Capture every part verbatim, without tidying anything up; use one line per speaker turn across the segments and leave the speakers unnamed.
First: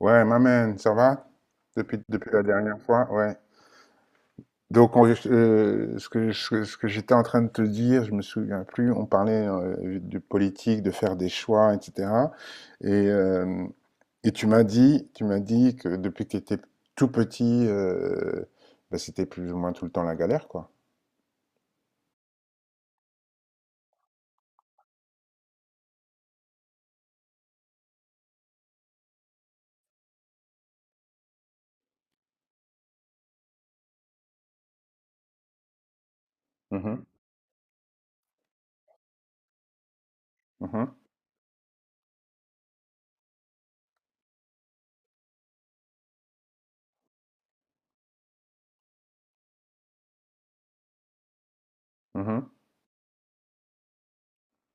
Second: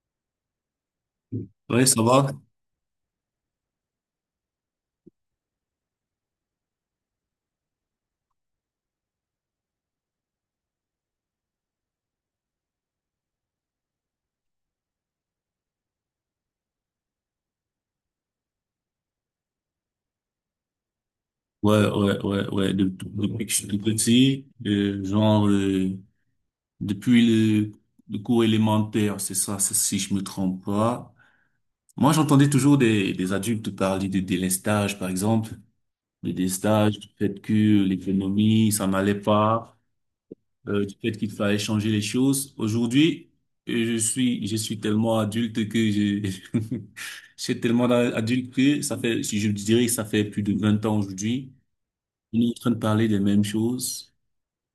Ouais, ma man, ça va?
Ouais,
Depuis,
ça va?
depuis la dernière fois, ouais. Donc, on- euh, ce que, je- ce que j'étais en train de te dire, je me souviens plus, on parlait euh, de politique, de faire des choix, et cétéra. Et, euh, et tu m'as dit, tu m'as dit que depuis que tu étais tout petit, euh, bah, c'était plus ou moins tout le temps la galère, quoi.
Ouais, ouais, ouais, ouais. De- depuis que je suis tout petit, euh, genre, euh, depuis le, le cours élémentaire, c'est ça, c'est- si je me trompe pas. Moi, j'entendais toujours des, des adultes parler de délestage, par exemple, de délestage,
Mhm,
du fait que l'économie, ça n'allait pas, euh, du
mhm,
fait qu'il fallait changer les choses. Aujourd'hui, euh, je suis, je suis tellement adulte que je, je suis tellement adulte que ça fait, si je dirais que ça fait plus de vingt ans aujourd'hui. On est
mhm,
en train de parler des mêmes choses.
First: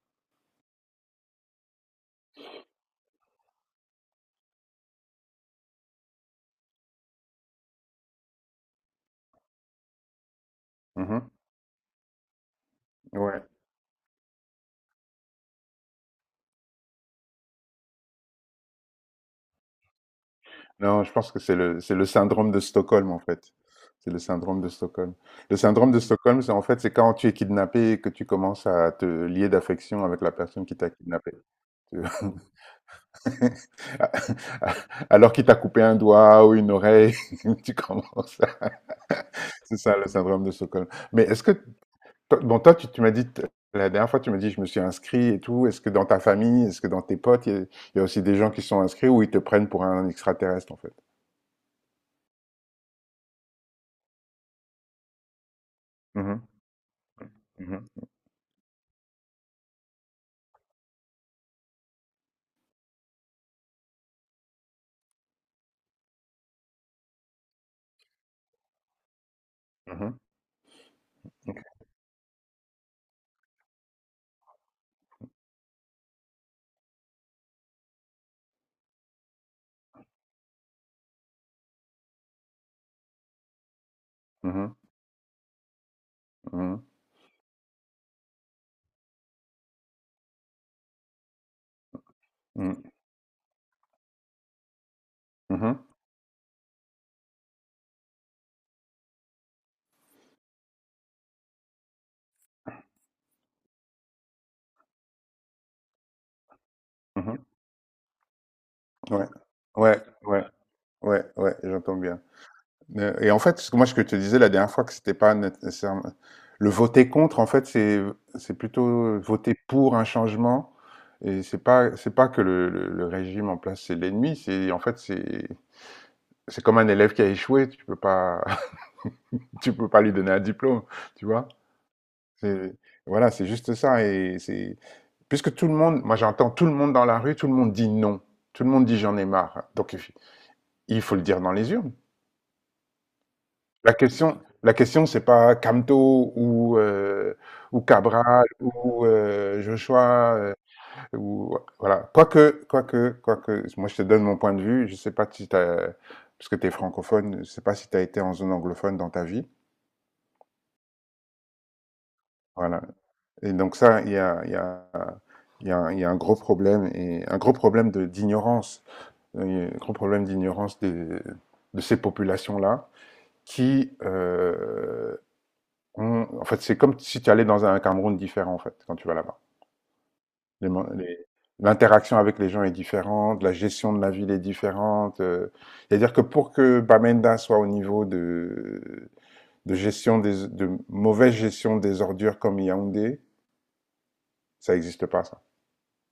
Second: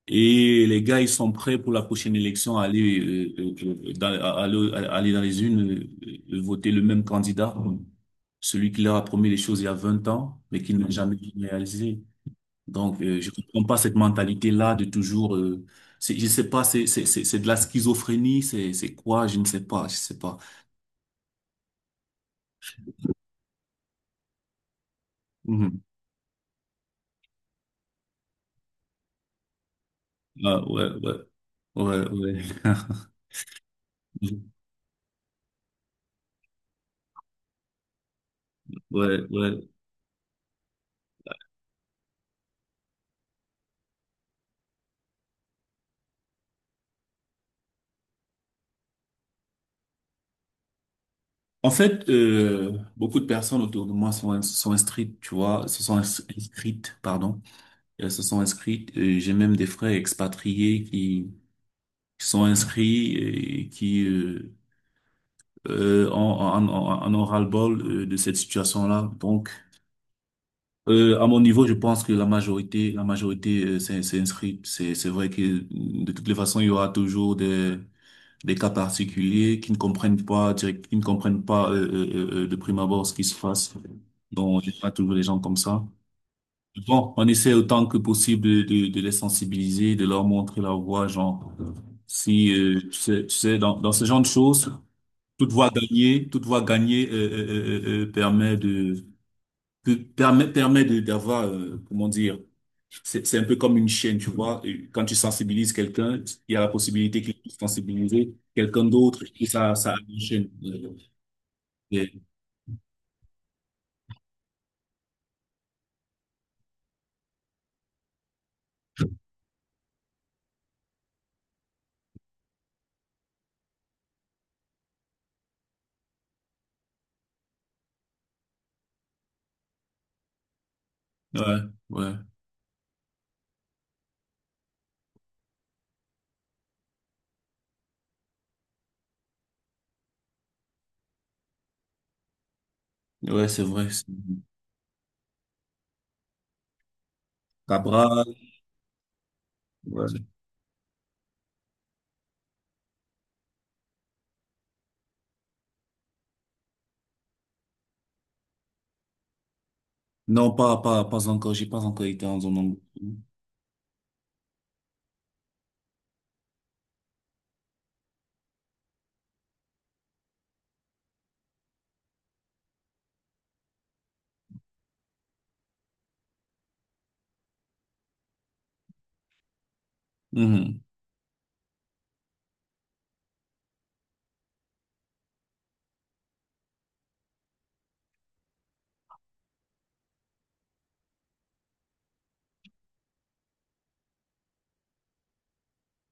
Et les gars, ils sont prêts pour la prochaine élection à aller, euh, euh, euh, dans, à- à- à- à aller dans les urnes, euh, euh, voter le même candidat, celui qui leur a promis les choses il y a vingt ans, mais qui ne l'a jamais réalisé. Donc,
mhm.
euh, je
Ouais.
comprends pas cette mentalité-là de toujours, euh, c'est, je sais pas, c'est, c'est, c'est, c'est de la schizophrénie, c'est, c'est quoi, je ne sais pas, je sais pas.
Non, je pense que c'est le, c'est le syndrome de Stockholm, en fait. C'est le syndrome de Stockholm. Le
Mhm.
syndrome de Stockholm, c'est en fait, c'est quand tu es kidnappé et que tu commences à te lier d'affection avec la
Ah,
personne qui
ouais,
t'a
ouais,
kidnappé. Tu
ouais,
vois.
ouais.
Alors qu'il t'a coupé un doigt ou une oreille, tu commences à
Ouais, ouais.
C'est ça, le syndrome de Stockholm. Mais est-ce que... toi- Bon, toi, tu, tu m'as dit, t- la dernière fois, tu m'as dit, je me suis inscrit et tout. Est-ce que dans ta famille, est-ce que dans tes potes, il y, a il y a aussi des gens qui sont inscrits ou ils te prennent pour un extraterrestre, en fait?
En fait, euh, beaucoup de personnes autour de moi sont, sont inscrites, tu vois, se sont ins-
Mhm,
inscrites, pardon,
mhm,
elles se sont inscrites. Euh, J'ai même des frères expatriés qui, qui sont inscrits et qui euh, euh, en, en, en, en ont ras-le-bol euh, de cette situation-là. Donc, euh, à mon
mhm.
niveau, je pense que la majorité, la majorité euh, s'est s'est inscrite. C'est, c'est vrai que de toutes les façons, il y aura toujours des des cas particuliers qui ne comprennent pas direct, qui ne comprennent pas euh, euh, euh, euh, de prime abord ce qui se passe. Donc, j'ai
Mhm,
pas toujours les gens comme ça.
mhm,
Bon, on essaie autant que possible de, de, de les sensibiliser, de leur montrer la voie, genre, si,
mhm,
euh, tu
mhm.
sais, tu sais, dans, dans ce genre de choses, toute voie
Mmh.
gagnée, toute voie gagnée euh, euh, euh, euh, euh, permet de, que- permet, permet de, d'avoir, euh, comment dire, c'est, c'est un peu comme une chaîne, tu vois. Et quand tu sensibilises quelqu'un, il y a la possibilité qu'il
Mmh.
puisse sensibiliser quelqu'un d'autre
Ouais.
et ça, ça a
Ouais,
une
ouais,
chaîne. Euh,
ouais, ouais, j'entends
et-
bien. Heu et en fait, ce que moi, ce que je te disais la dernière fois que c'était pas né nécessairement le voter contre, en fait, c'est c'est plutôt voter pour un changement et c'est pas c'est pas que le le le régime en place, c'est l'ennemi, c'est en fait, c'est c'est comme un élève qui a échoué, tu peux pas tu peux pas lui donner un diplôme, tu vois?
Ouais, ouais,
C'est voilà, c'est juste ça. Et c'est Puisque tout le monde, moi j'entends tout le monde dans la rue, tout le monde dit non. Tout le monde dit j'en ai marre. Donc il faut le dire dans les urnes.
ouais, c'est vrai.
La
c'est-
question, la question c'est pas Camto, ou, euh, ou
Cabral,
Cabral ou euh,
ouais.
Joshua, euh, ou, voilà. Quoique, quoique, quoique, moi je te donne mon point de vue. Je sais pas si tu parce que tu es francophone, je sais pas si tu as été en zone anglophone dans ta vie.
Non, pas, pas, pas encore. J'ai pas encore été en zone. anglo-
Voilà. Et donc ça, il y a, il y, a, il y, a, il y a un gros problème, et un gros problème de- d'ignorance, un grand problème d'ignorance de ces populations-là, qui euh, ont, en fait, c'est comme si tu allais dans un Cameroun différent, en fait, quand tu vas là-bas. Les-
Mhm.
les- L'interaction avec les gens est différente, la gestion de la ville est différente. euh, C'est-à-dire que pour que Bamenda soit au niveau de, de gestion des, de mauvaise gestion des ordures comme Yaoundé, ça n'existe pas, ça.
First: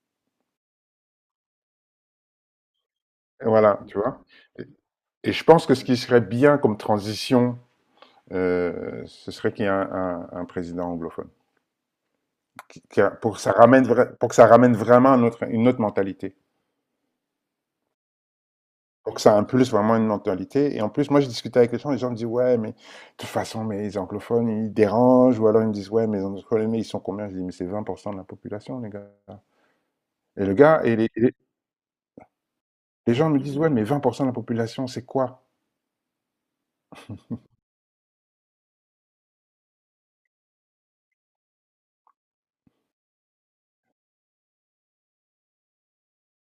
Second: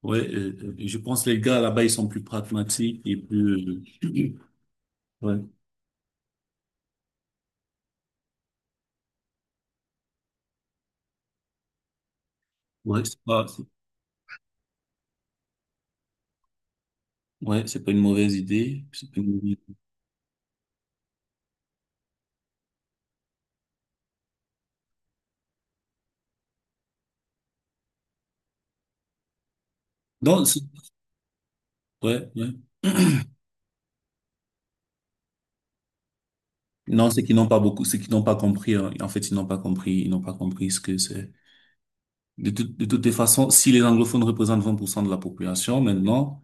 Ouais, euh, euh, je pense que les gars là-bas, ils sont plus pragmatiques et
Et voilà,
plus,
tu vois.
euh,
Et, et
ouais,
je pense que ce qui serait bien comme transition, euh, ce serait qu'il y ait un, un- un président anglophone. Qui- qui
ouais,
a-
c'est
pour, que
pas,
ça
c'est-
ramène vra- pour que ça ramène vraiment un autre- une autre mentalité.
ouais, c'est pas une mauvaise idée. C'est
Pour que
pas une
ça
mauvaise
impulse
idée.
vraiment une mentalité. Et en plus, moi, je discutais avec les gens, les gens, me disent, ouais, mais de toute façon, mais les anglophones, ils dérangent. Ou alors, ils me disent, ouais, mais les anglophones, ils sont combien? Je dis, mais c'est vingt pour cent de la population, les gars.
Non,
Et le
c'est-
gars, et les, les-
ouais, ouais.
les gens me disent, ouais, mais vingt pour cent de la population, c'est quoi?
Non, c'est qu'ils n'ont pas beaucoup, c'est qu'ils n'ont pas compris, hein. En fait, ils n'ont pas compris, ils n'ont pas compris ce que c'est. De tout- de toutes les façons, si les anglophones représentent vingt pour cent de la population maintenant,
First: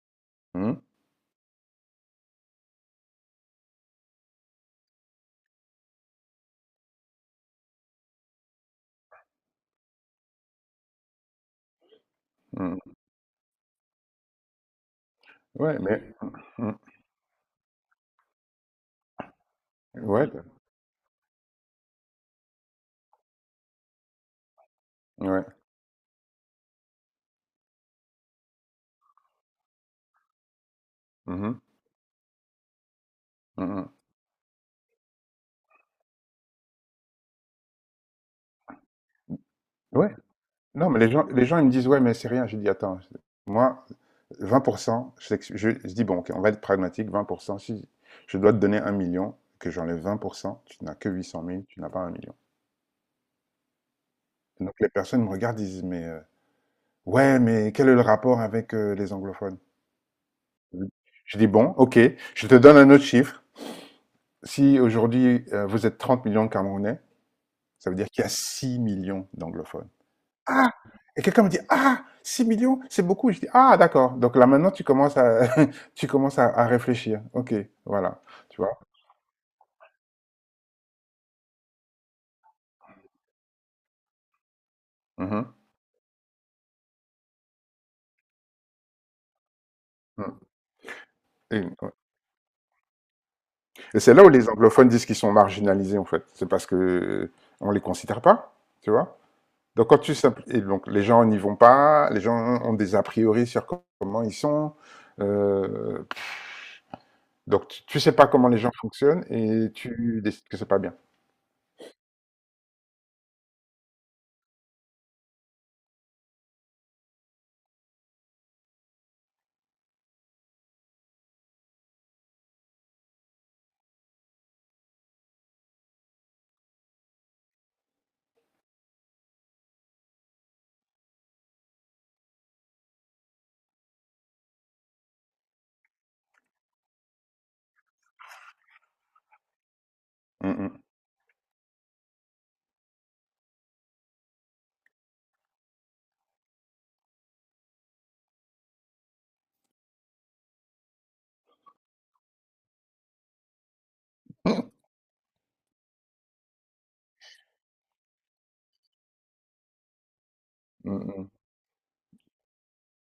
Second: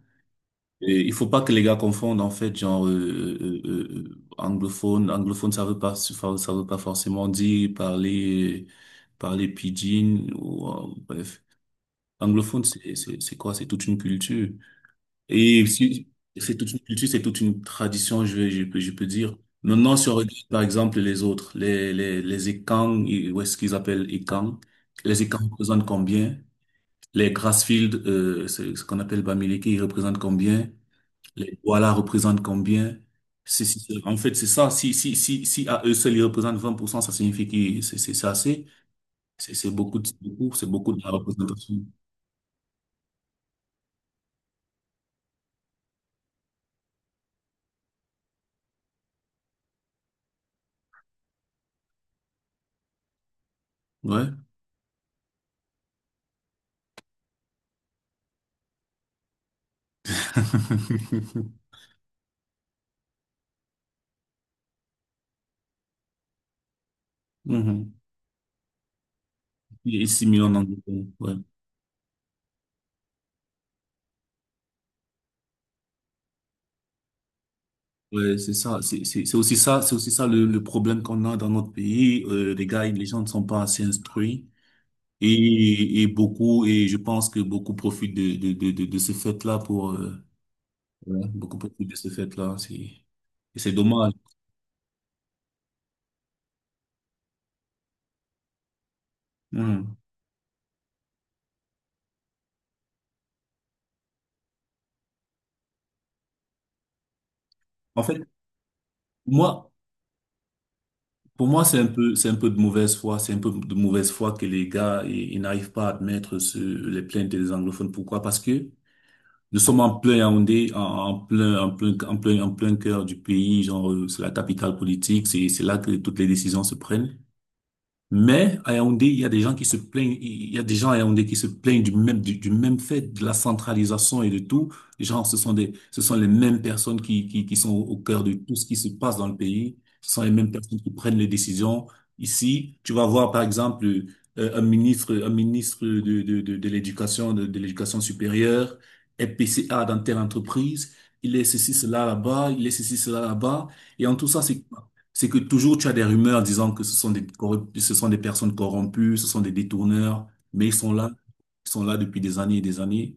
Hum,
et il faut pas que les gars confondent en fait genre euh, euh, euh, euh, anglophone, anglophone ça veut pas ça ça veut pas forcément dire parler parler pidgin ou euh, bref. Anglophone
hum.
c'est c'est c'est quoi? C'est toute une culture. Et
Ouais, mais,
si-
hum,
c'est toute
hum.
une culture, c'est toute une tradition, je vais, je peux, je peux dire. Maintenant, si on
Ouais,
regarde, par exemple, les autres, les, les, les Ekang, et- ou est-ce qu'ils appellent Ekang? Les
ouais,
Ekang représentent combien? Les Grassfield, euh, c'est ce qu'on appelle Bamileke, ils représentent combien? Les
mhm,
Douala représentent combien? C'est, c'est-
mhm.
c'est- en fait, c'est ça. Si, si, si, si à eux seuls, ils représentent vingt pour cent, ça signifie que c'est, c'est c'est assez. C'est, c'est beaucoup, de-
Ouais.
c'est beaucoup, c'est
Non,
beaucoup
mais
de la
les gens, les gens, ils me
représentation.
disent, ouais, mais c'est rien. Je dis, attends, moi, vingt pour cent, je, je, je dis, bon, ok, on va être pragmatique, vingt pour cent, si je dois te donner un million, que j'enlève vingt pour cent, tu n'as que huit cent mille, tu n'as pas un million.
Ouais.
Donc les personnes me regardent, disent, mais euh, ouais, mais quel est le rapport avec euh, les anglophones? Oui. Je dis, bon, ok, je te donne un autre chiffre. Si aujourd'hui, euh, vous êtes trente millions de Camerounais, ça
Mhm.
veut dire qu'il y a six millions d'anglophones.
Il est assimilé en
Ah.
Angleterre.
Et
Ouais.
quelqu'un me dit, ah six millions, c'est beaucoup. Je dis, ah d'accord. Donc là maintenant, tu commences à, tu commences à, à réfléchir. Ok, voilà.
Ouais, c'est
Tu vois.
ça. C'est c'est- c'est aussi ça, c'est aussi ça le, le problème qu'on a dans notre pays. Euh, les gars, les gens ne sont pas assez instruits.
Mhm.
Et, et beaucoup, et je pense que beaucoup profitent de, de, de, de, de ce fait-là pour, euh,
Mhm.
ouais, beaucoup
Et,
profitent
ouais.
de ce fait-là. C'est, et c'est
Et
dommage.
c'est là où les anglophones disent qu'ils sont marginalisés, en fait. C'est parce que euh, on les considère pas, tu vois. Donc
Hmm.
quand tu simpl- et donc les gens n'y vont pas, les gens ont des a priori sur co- comment ils sont. euh, donc tu, tu
En
sais
fait,
pas comment les gens fonctionnent
moi,
et tu décides que c'est pas bien.
pour moi, c'est un peu, c'est un peu de mauvaise foi. C'est un peu de mauvaise foi que les gars, ils, ils n'arrivent pas à admettre ce, les plaintes des anglophones. Pourquoi? Parce que nous sommes en plein Yaoundé, en, en plein, en plein, en plein, en plein cœur du pays, genre, euh, c'est la capitale politique, c'est, c'est là que toutes les décisions se prennent. Mais à Yaoundé, il y a des gens qui se plaignent, il y a des gens à Yaoundé qui se plaignent du même, du, du même fait, de la centralisation et de tout. Genre, ce sont des, ce sont les mêmes personnes qui, qui, qui sont au cœur de tout ce qui se passe dans le pays. Ce sont les mêmes personnes
Mm,
qui prennent les décisions. Ici, tu vas voir, par exemple, euh, un ministre, un ministre de, de, de, de l'éducation, de, de l'éducation supérieure, est P C A dans telle entreprise. Il est ceci, cela là-bas, il est ceci, cela là-bas. Et en tout ça, c'est c'est que toujours tu as des rumeurs disant que ce sont des corrup- ce sont des personnes corrompues, ce sont des détourneurs, mais ils
mm,
sont
mm,
là,
mm.
ils sont là depuis des années et des années.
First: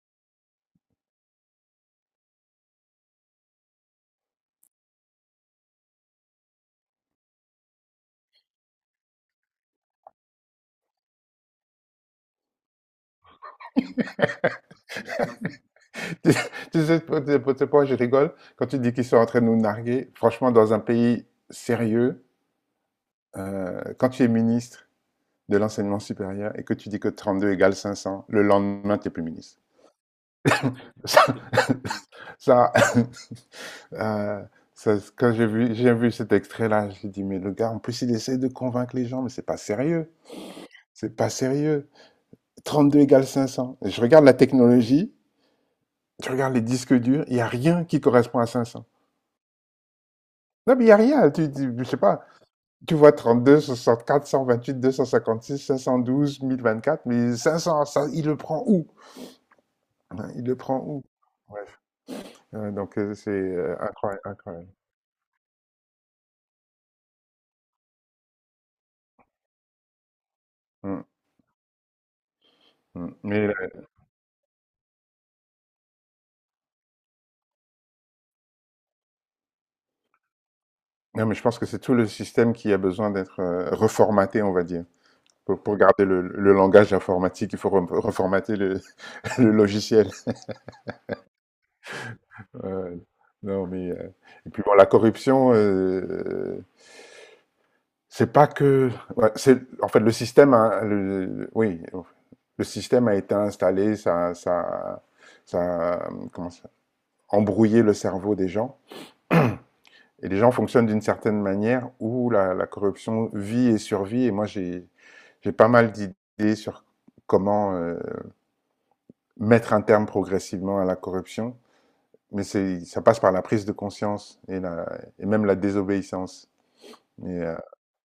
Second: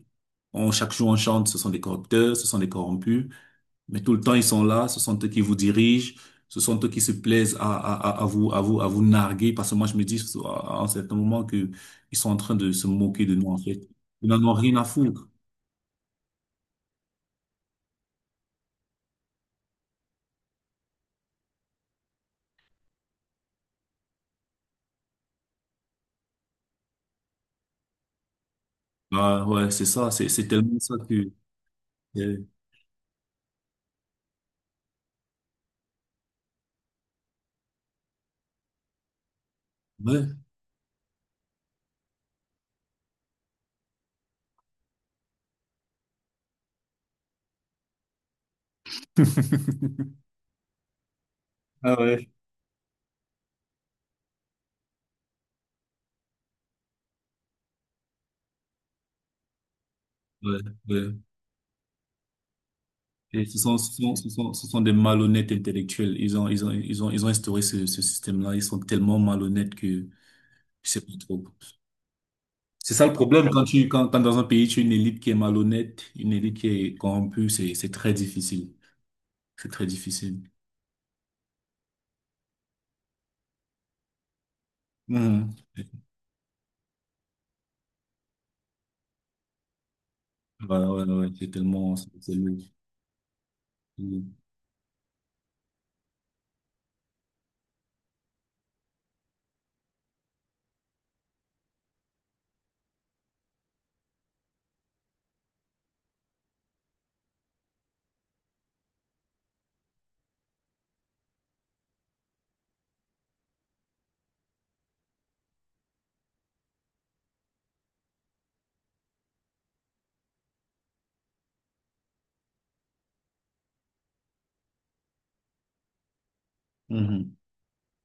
On, chaque jour on chante, ce sont des corrupteurs, ce sont des corrompus, mais tout le temps ils sont là, ce sont eux qui vous dirigent, ce sont eux qui se plaisent à, à, à à vous, à vous, à vous narguer, parce que moi je me dis à à un certain moment que ils sont en train de se moquer de nous en fait. Ils n'en ont rien à foutre.
Tu sais pas tu sais pas- je rigole quand tu dis qu'ils sont en train de nous narguer. Franchement, dans un pays sérieux, euh, quand tu es ministre de l'enseignement supérieur et que tu dis que trente-deux égale cinq cents le lendemain, tu n'es plus
Ah
ministre.
ouais, c'est ça, c'est c'est tellement ça
Ça,
que euh,
ça, euh, ça, quand j'ai vu, j'ai vu, cet extrait-là, j'ai dit, mais le gars, en plus, il essaie de convaincre les gens, mais c'est pas sérieux.
ouais.
C'est pas sérieux. Trente-deux égale cinq cents. Et je regarde la technologie, je regarde les disques durs, il n'y a rien qui correspond à cinq cents. Non, mais il n'y a rien. Tu, tu, je
Ah
sais pas.
ouais.
Tu vois, trente-deux, deux cent, cent soixante quatre, vingt-huit, deux cent cinquante-six, cinq cent douze, mille vingt-quatre, mais cinq cents, ça, il le prend où? Il le
Ouais,
prend où?
ouais.
Ouais, donc heu, c'est,
Et ce
heu,
sont, ce sont,
incroyable,
ce sont, ce
incroyable.
sont des malhonnêtes intellectuels. Ils ont, ils ont, ils ont, ils ont instauré ce, ce système-là. Ils sont tellement malhonnêtes que je sais
Mmh,
pas trop. C'est ça le
mmh. Mais
problème quand
heu,
tu, quand, quand dans un pays, tu as une élite qui est malhonnête, une élite qui est corrompue, c'est, c'est très difficile. C'est très difficile.
non, mais je pense que c'est tout le système qui a besoin d'être, heu, reformaté, on va dire.
Mhm.
Pour pour garder le le langage informatique, il faut re reformater le le logiciel.
Voilà, ouais, ouais, ouais. C'est tellement, c'est c'est
Ouais,
lourd.
ouais. Non, mais heu et puis bon, la corruption, heu, c'est pas que, ouais, c'est en fait, le système a le le- oui, le système a été installé, ça ça ça, mmh, comment ça? Embrouillé le cerveau des gens. Et les gens fonctionnent d'une certaine manière où la, la corruption vit et survit. Et moi, j'ai j'ai pas mal d'idées sur comment euh, mettre un terme progressivement à la corruption. Mais ça passe par la prise de conscience et, la, et même la désobéissance.
Mhm.
Mais, heu,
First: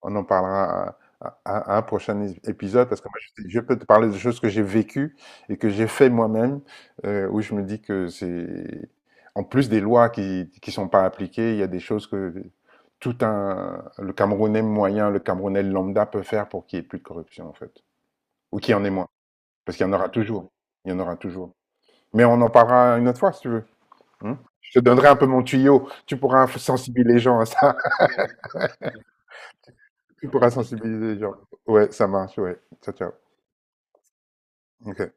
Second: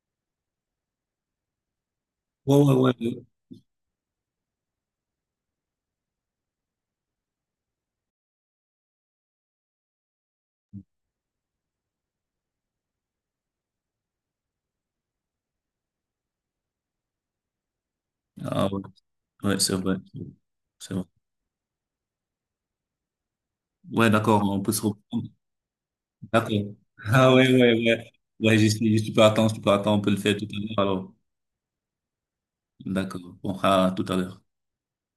on en parlera à à à un prochain ép
Ouais,
épisode,
ouais,
parce que moi
ouais.
je je peux te parler de choses que j'ai vécues et que j'ai fait moi-même, heu, où je me dis que c'est en plus des lois qui qui sont pas appliquées, il y a des choses que tout un le Camerounais moyen, le Camerounais lambda peut faire pour qu'il y ait plus de corruption en fait, ou
Ah,
qu'il y
ouais.
en ait moins.
Ouais, c'est
Parce qu'il y en
vrai.
aura toujours, il
C'est
y en
vrai.
aura toujours. Mais on en parlera une autre fois si tu veux,
Ouais,
mmh?
d'accord, on peut
Je
se
te donnerai un
reprendre.
peu mon tuyau, tu pourras
D'accord.
sensibiliser les
Ah
gens à
ouais, ouais,
ça.
ouais. Ouais, j'y suis, j'y suis pas attendre, je peux attendre, on peut le
Tu
faire tout à
pourras
l'heure alors.
sensibiliser les gens. Ouais, ça marche, ouais. Ciao, ciao.
D'accord. On fera tout à l'heure.
Ok.